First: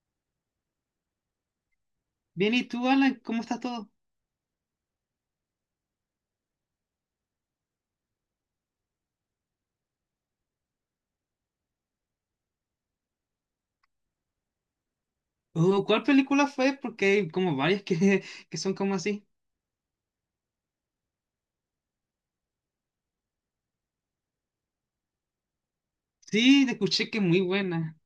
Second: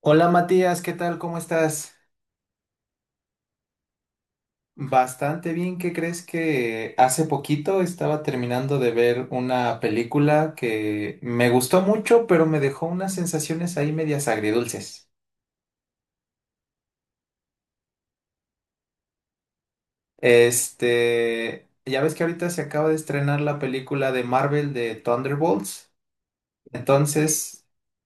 Hola Matías, ¿qué tal? ¿Cómo estás? Bien, ¿y tú, Alan? ¿Cómo estás todo? Bastante bien, ¿qué crees que hace poquito estaba terminando de ver una película que me gustó mucho, pero me dejó unas sensaciones ahí medias agridulces? Oh, ¿cuál película fue? Porque hay como varias que, que son como así. Ya ves que ahorita se acaba de estrenar la película de Marvel de Thunderbolts. Sí, te escuché que muy Entonces, buena.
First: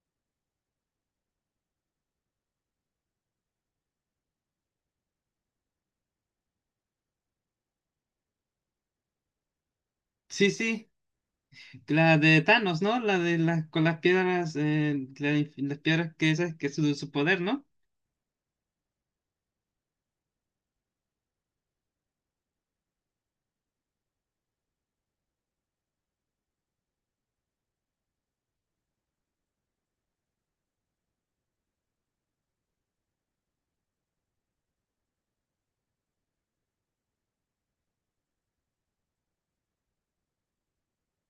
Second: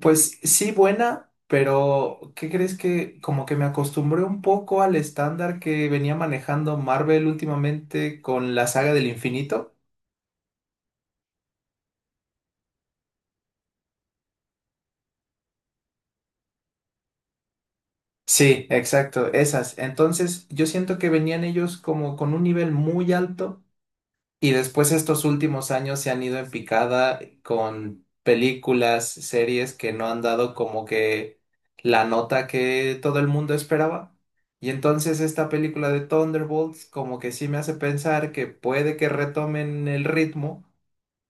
pues sí, buena, pero ¿qué crees que como que me acostumbré un poco al estándar que venía manejando Marvel últimamente con la saga del infinito? Sí, sí, la de Thanos, ¿no? La de las con las piedras, las piedras que esas que es su poder, ¿no? Sí, exacto, esas. Entonces, yo siento que venían ellos como con un nivel muy alto y después estos últimos años se han ido en picada con películas, series que no han dado como que la nota que todo el mundo esperaba. Y entonces esta película de Thunderbolts como que sí me hace pensar que puede que retomen el ritmo,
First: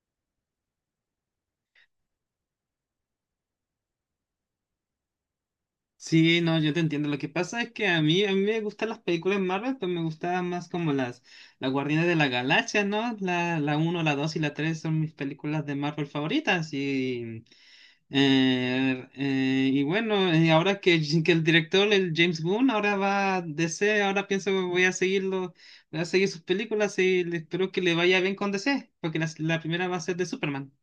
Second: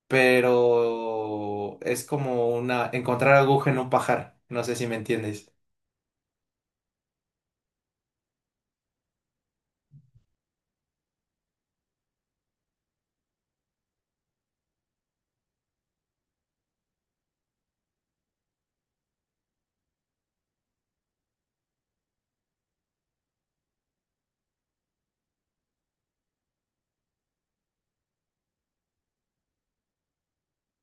pero es como una encontrar aguja en un pajar. No sé si me entiendes. Sí, no, yo te entiendo. Lo que pasa es que a mí me gustan las películas de Marvel, pero me gustaban más como las Guardianes de la Galaxia, ¿no? La 1, la 2 y la 3 son mis películas de Marvel favoritas y... Y bueno, ahora que el director, el James Gunn, ahora va a D C, ahora pienso que voy a seguirlo, voy a seguir sus películas y espero que le vaya bien con D C porque la primera va a ser de Superman.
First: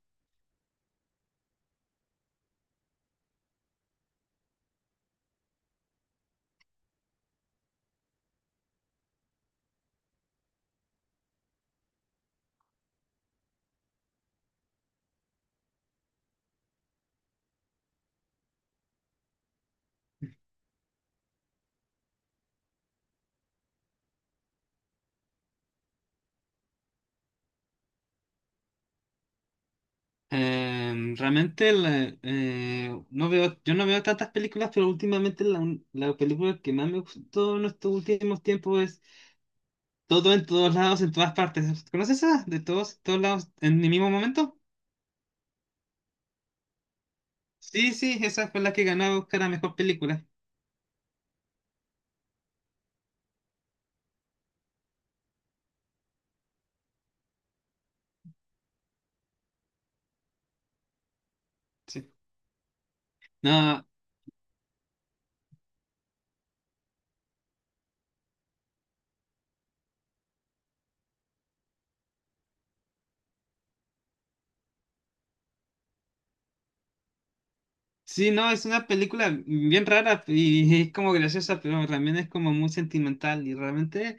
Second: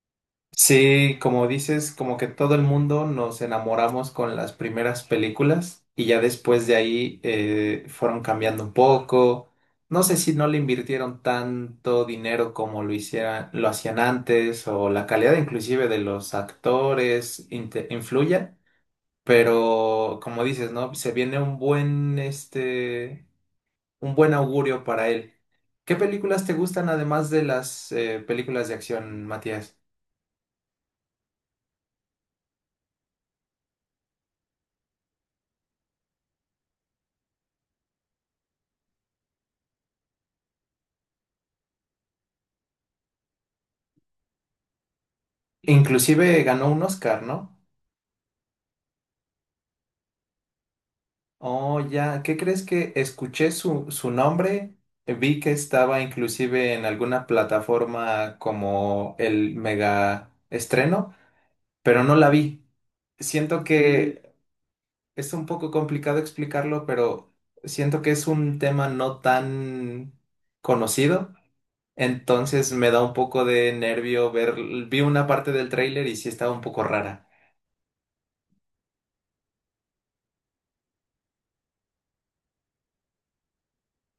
Sí, como dices, como que todo el mundo nos enamoramos con las primeras películas y ya después de ahí fueron cambiando un poco. No sé si no le invirtieron tanto dinero como lo hicieran, lo hacían antes o la calidad inclusive de los actores influya, pero como dices, ¿no? Se viene un buen, un buen augurio para él. ¿Qué películas te gustan además de las películas de acción, Matías? Realmente no veo, yo no veo tantas películas, pero últimamente la película que más me gustó en estos últimos tiempos es Todo en todos lados, en todas partes. ¿Conoces esa? De todos, todos lados, en el mismo momento. Inclusive ganó un Oscar, ¿no? Sí, sí, esa fue la que ganó a buscar a mejor película. Oh, ya, ¿qué crees que escuché su nombre? Vi que estaba inclusive en alguna plataforma como el mega estreno, pero no la vi. Siento No, que es un poco complicado explicarlo, pero siento que es un tema no tan conocido. Entonces me da un poco de nervio ver, vi una parte del tráiler y sí estaba un poco rara. sí, no, es una película bien rara y es como graciosa, pero también es como muy sentimental y realmente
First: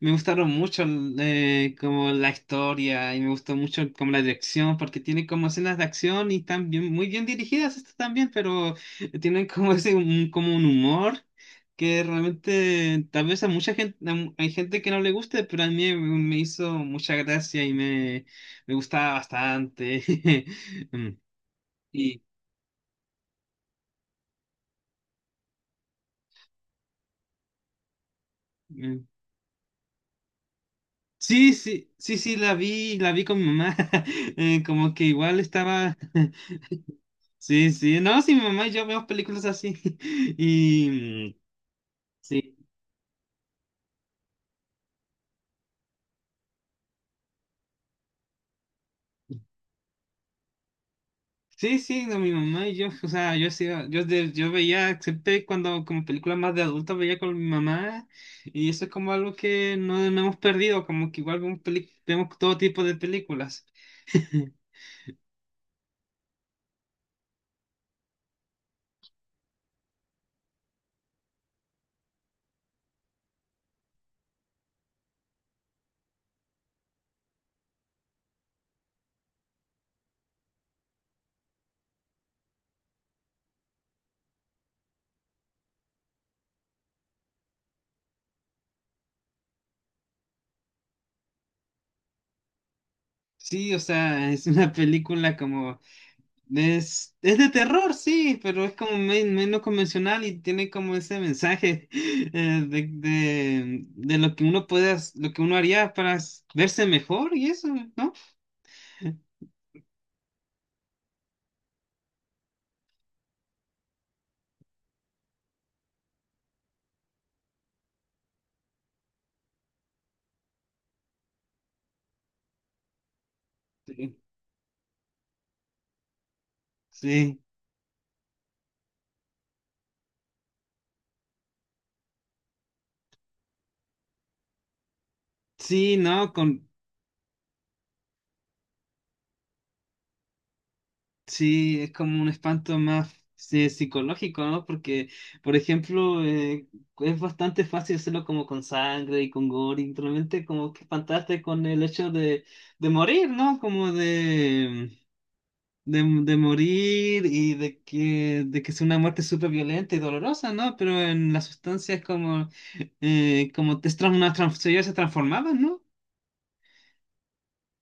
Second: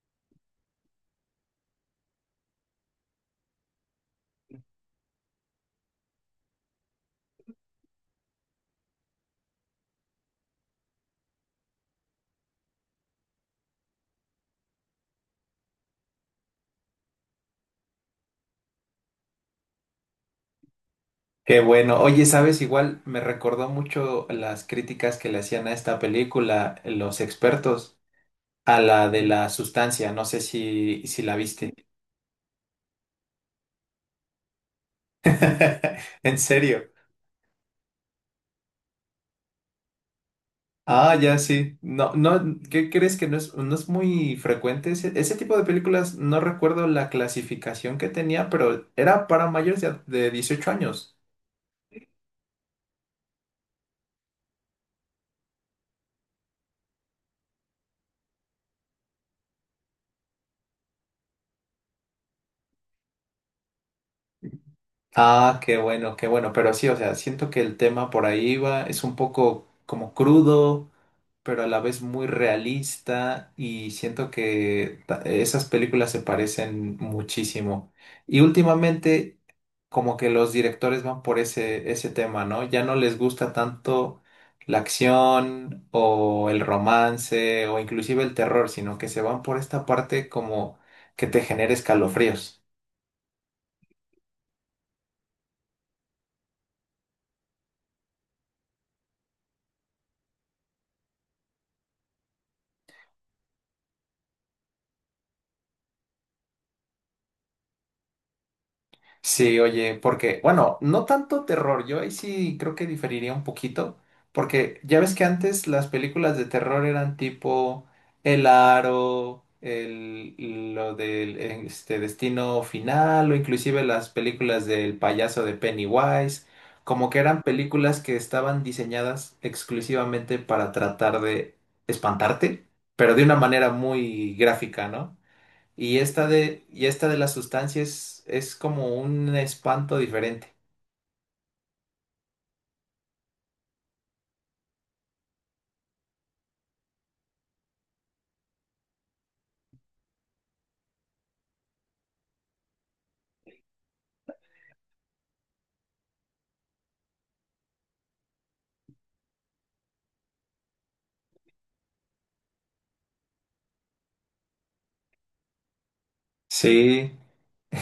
me gustaron mucho como la historia y me gustó mucho como la dirección porque tiene como escenas de acción y están muy bien dirigidas estas también, pero tienen como como un humor que realmente tal vez a mucha gente, hay gente que no le guste, pero a mí me hizo mucha gracia. Me gustaba bastante. Mm. Qué bueno. Y, Oye, sabes, igual me recordó mucho las críticas que le hacían a esta película los expertos, a mm, la de la sustancia. No sé si la sí, viste. sí, sí, sí, la vi con mi mamá. Como que igual estaba. En serio. Sí, sí. No, sí, mi mamá y yo vemos películas así. Ah, Y ya mm, sí. No, sí. no, ¿qué crees que no es, no es muy frecuente? Ese tipo de películas, no recuerdo la clasificación que tenía, pero era para mayores de 18 años. Sí, sí, no, mi mamá y yo, o sea, yo veía siempre cuando como películas más de adultos veía con mi mamá y eso es como algo que no, no hemos perdido, como que igual vemos todo tipo de películas. Ah, qué bueno, qué bueno. Pero sí, o sea, siento que el tema por ahí va, es un poco como crudo, pero a la vez muy realista y siento que esas películas se parecen muchísimo. Y últimamente como que los directores van por ese, ese tema, ¿no? Ya no les gusta tanto la acción o el romance o inclusive el terror, sino que se van por esta parte como que te genera escalofríos. Sí, o sea, es una película como... es de terror, sí, pero es como menos convencional y tiene como ese mensaje de lo que uno lo que uno haría para verse mejor y eso, ¿no? Sí, oye, porque, bueno, no tanto terror, yo ahí sí creo que diferiría un poquito, porque ya ves que antes las películas de terror eran tipo El Aro, el, lo del Destino Final, o inclusive las Sí, películas del payaso de Pennywise, como que sí, eran películas que estaban diseñadas exclusivamente para tratar de espantarte, pero de una manera muy gráfica, ¿no? sí, Y esta no, con, y esta de las sustancias es como un espanto diferente. sí, es como un espanto más sí, psicológico, ¿no? Porque, por ejemplo, es bastante fácil hacerlo como con sangre y con gore, y realmente como que espantaste con el hecho de morir, ¿no? Como de de morir y de de que sea una muerte súper violenta y dolorosa, ¿no? Pero en la sustancia es como, como te trans, una trans- ellos se transformaban, ¿no? Sí,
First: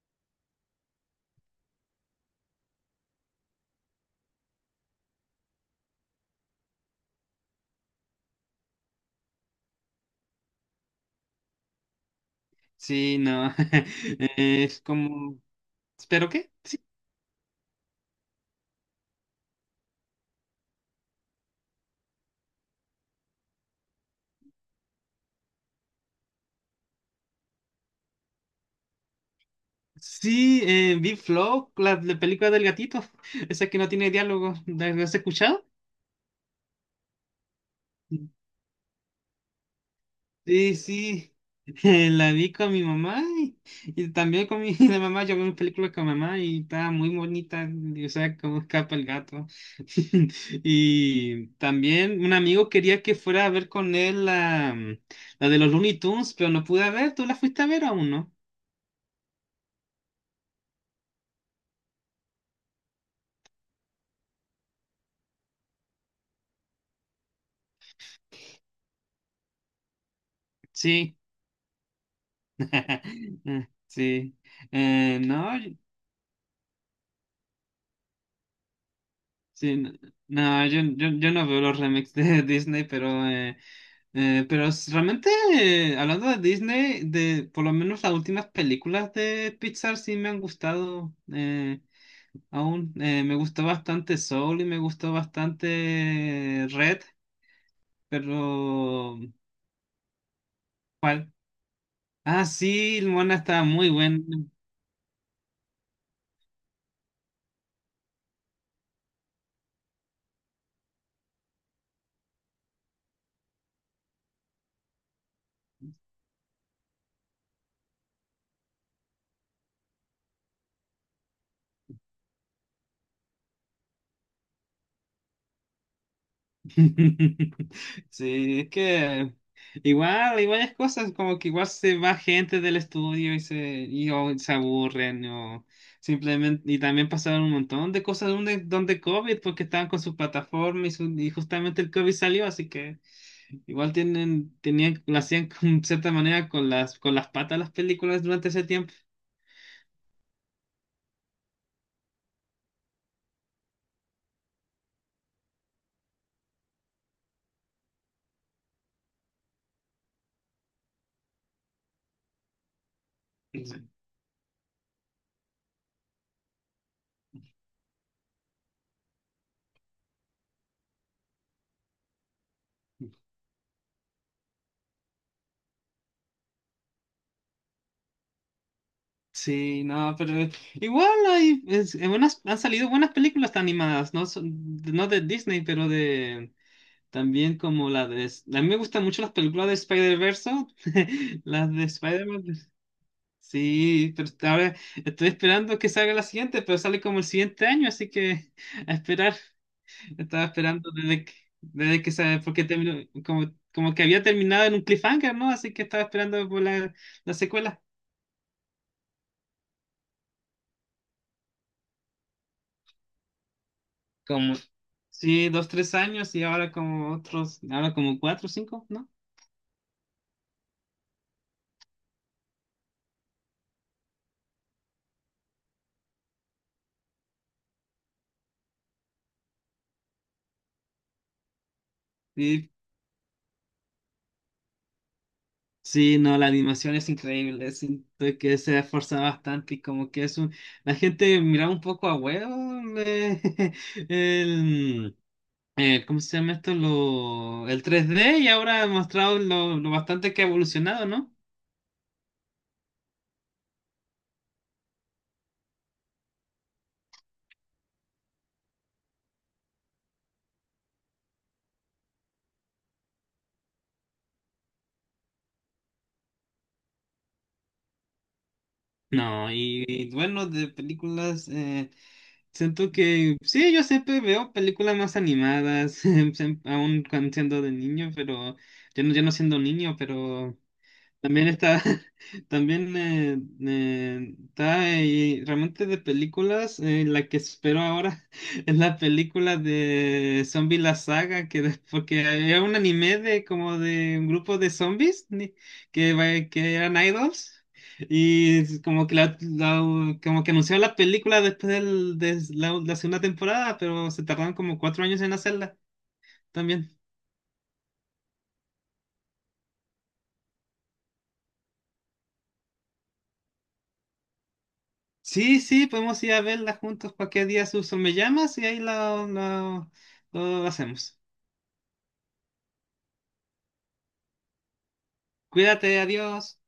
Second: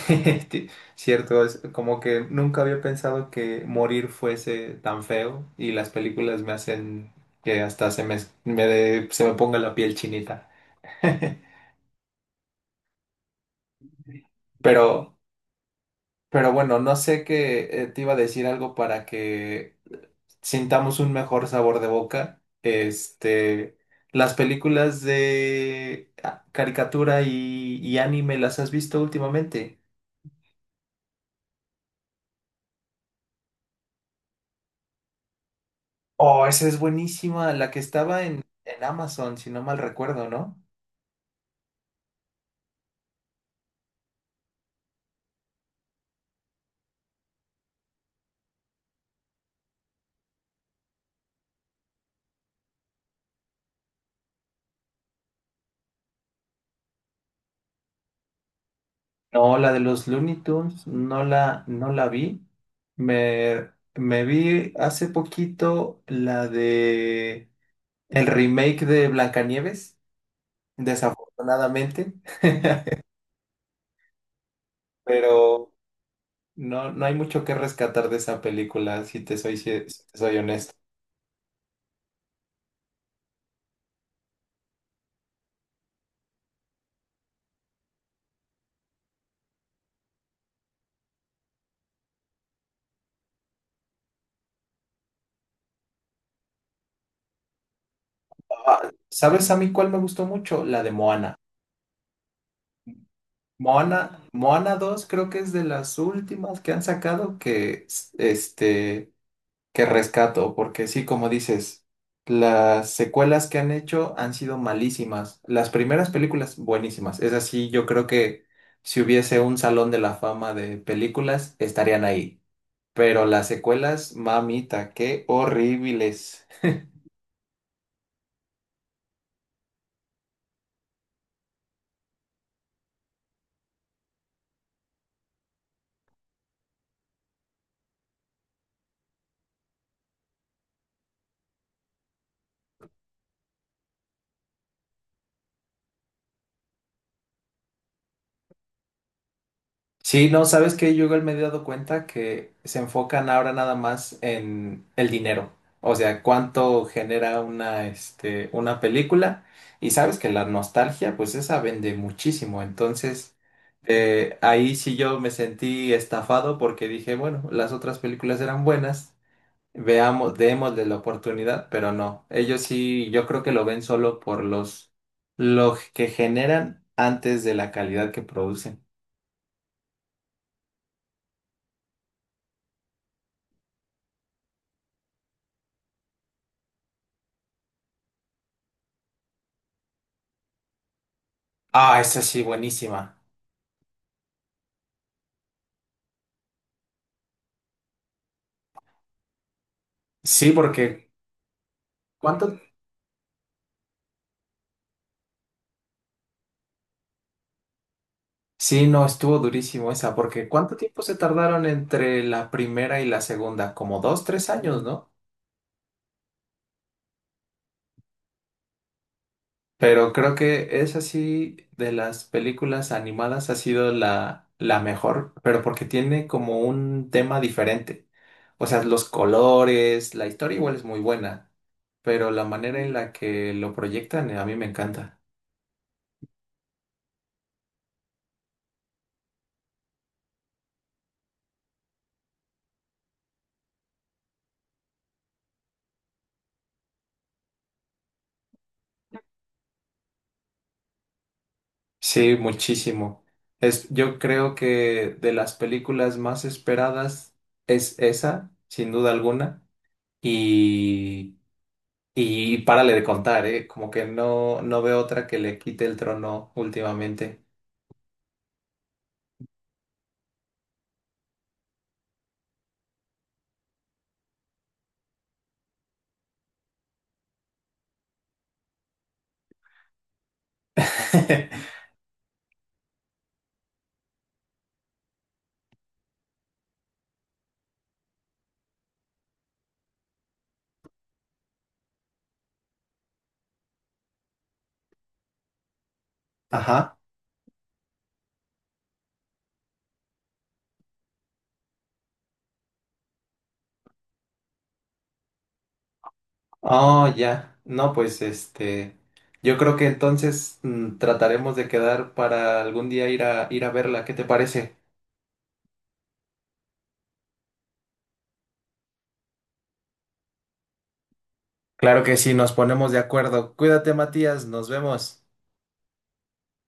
ti- cierto, es como que nunca había pensado que morir fuese tan feo y las películas me hacen que hasta se me ponga la piel chinita. Sí, no. Es Pero, como... ¿Pero pero qué? bueno, Sí, no sé qué te iba a decir algo para que sintamos un mejor sabor de boca. Las películas de caricatura y anime, ¿las has visto últimamente? sí vi Flow, la película del gatito, esa que no tiene diálogo. ¿La has escuchado? Oh, esa es buenísima, la que estaba en Amazon, si no mal recuerdo, ¿no? Sí, sí, la vi con mi mamá y también con mi la mamá. Yo vi una película con mamá y estaba muy bonita, y, o sea, cómo escapa el gato. Y también un amigo quería que fuera a ver con él la de los Looney Tunes, pero no pude ver. ¿Tú la fuiste a ver aún, no? No, la de los Looney Tunes, no la vi. Me vi hace poquito la de el remake de Blancanieves, Sí, desafortunadamente, sí. No. pero no, no hay mucho que rescatar de esa película, si te soy, Sí, si te soy no, honesto. Yo no veo los remakes de Disney, pero, realmente, hablando de Disney, de por lo menos las últimas películas de Pixar sí me han gustado aún. Me gustó bastante Soul y me gustó bastante Red, Ah, pero... ¿sabes a mí cuál me gustó mucho? La de ¿cuál? Moana. Ah, sí, Moana estaba muy Moana, buena. Moana dos creo que es de las últimas que han sacado que, que rescato, porque sí, como dices, las secuelas que han hecho han sido malísimas. Las primeras películas, buenísimas. Es así, yo creo que si hubiese un salón de la fama de películas, estarían ahí. Pero las secuelas, mamita, qué horribles. Sí, es que igual hay varias cosas, como que igual se va gente del estudio o se aburren, o simplemente, y también pasaron un montón de cosas donde, donde COVID, porque estaban con su plataforma y, y justamente el COVID salió, así que igual tenían, lo hacían con cierta manera con con las patas las películas durante ese tiempo. Sí, no, ¿sabes qué? Yo igual me he dado cuenta que se enfocan ahora nada más en el dinero. O sea, cuánto genera una, una película. Y sabes que la nostalgia, pues esa vende muchísimo. Entonces, ahí sí yo me sentí estafado porque dije, bueno, las otras películas eran buenas. Veamos, démosle la oportunidad, pero no. Ellos sí, yo creo que lo ven solo por los, lo que generan antes de la calidad que producen. Sí, no, pero igual hay es- en buenas- han salido buenas películas animadas, no, no de Disney, pero de también como la de... A mí me gustan mucho las películas de Spider-Verse, las de Ah, esa sí, Spider-Man. buenísima. Sí, pero ahora estoy esperando que salga la siguiente, pero sale como el siguiente año, así que a esperar. Estaba Sí, esperando porque desde ¿cuánto? porque terminó, como, como que había terminado en un cliffhanger, ¿no? Así que estaba esperando por la secuela. Sí, no, estuvo durísimo esa, porque ¿cuánto tiempo se tardaron entre la primera y la segunda? Como dos, tres Como, años, ¿no? sí, 2, 3 años y ahora como otros, ahora como 4, 5, ¿no? Pero creo que esa sí, de las películas animadas, ha sido la mejor, pero porque tiene como un tema diferente. O sea, los colores, la historia igual es muy buena, pero la Y manera en la que lo proyectan, a mí me encanta. sí, no, la animación es increíble, siento que se esfuerza bastante y como que es un... La gente mira un poco a huevo el... ¿cómo se llama esto? Lo, el 3D y ahora ha mostrado lo bastante que ha evolucionado, ¿no? Sí, muchísimo. Es, yo creo que de las películas más esperadas es esa, sin duda alguna. Y, y párale de contar, ¿eh? Como que no, no veo otra que le quite el trono últimamente. No, y bueno, de películas... siento que sí, yo siempre veo películas más animadas, aún cuando siendo de niño, pero yo no siendo niño, pero también está, también está realmente de películas, la que espero ahora es la película de Zombie la saga, porque era un anime de como de un grupo de zombies ni- que, que eran Ajá. idols y es como que como que anunciaron la película de la segunda temporada, pero se tardaron como 4 años en hacerla también. Oh, ya. No, pues este. Yo creo que entonces trataremos de quedar para algún día ir a verla. ¿Qué te parece? Sí, sí, podemos ir a verla juntos cualquier día, Suso. Me llamas y ahí lo hacemos. Claro que sí, nos ponemos de acuerdo. Cuídate, Matías, nos vemos. Cuídate, adiós.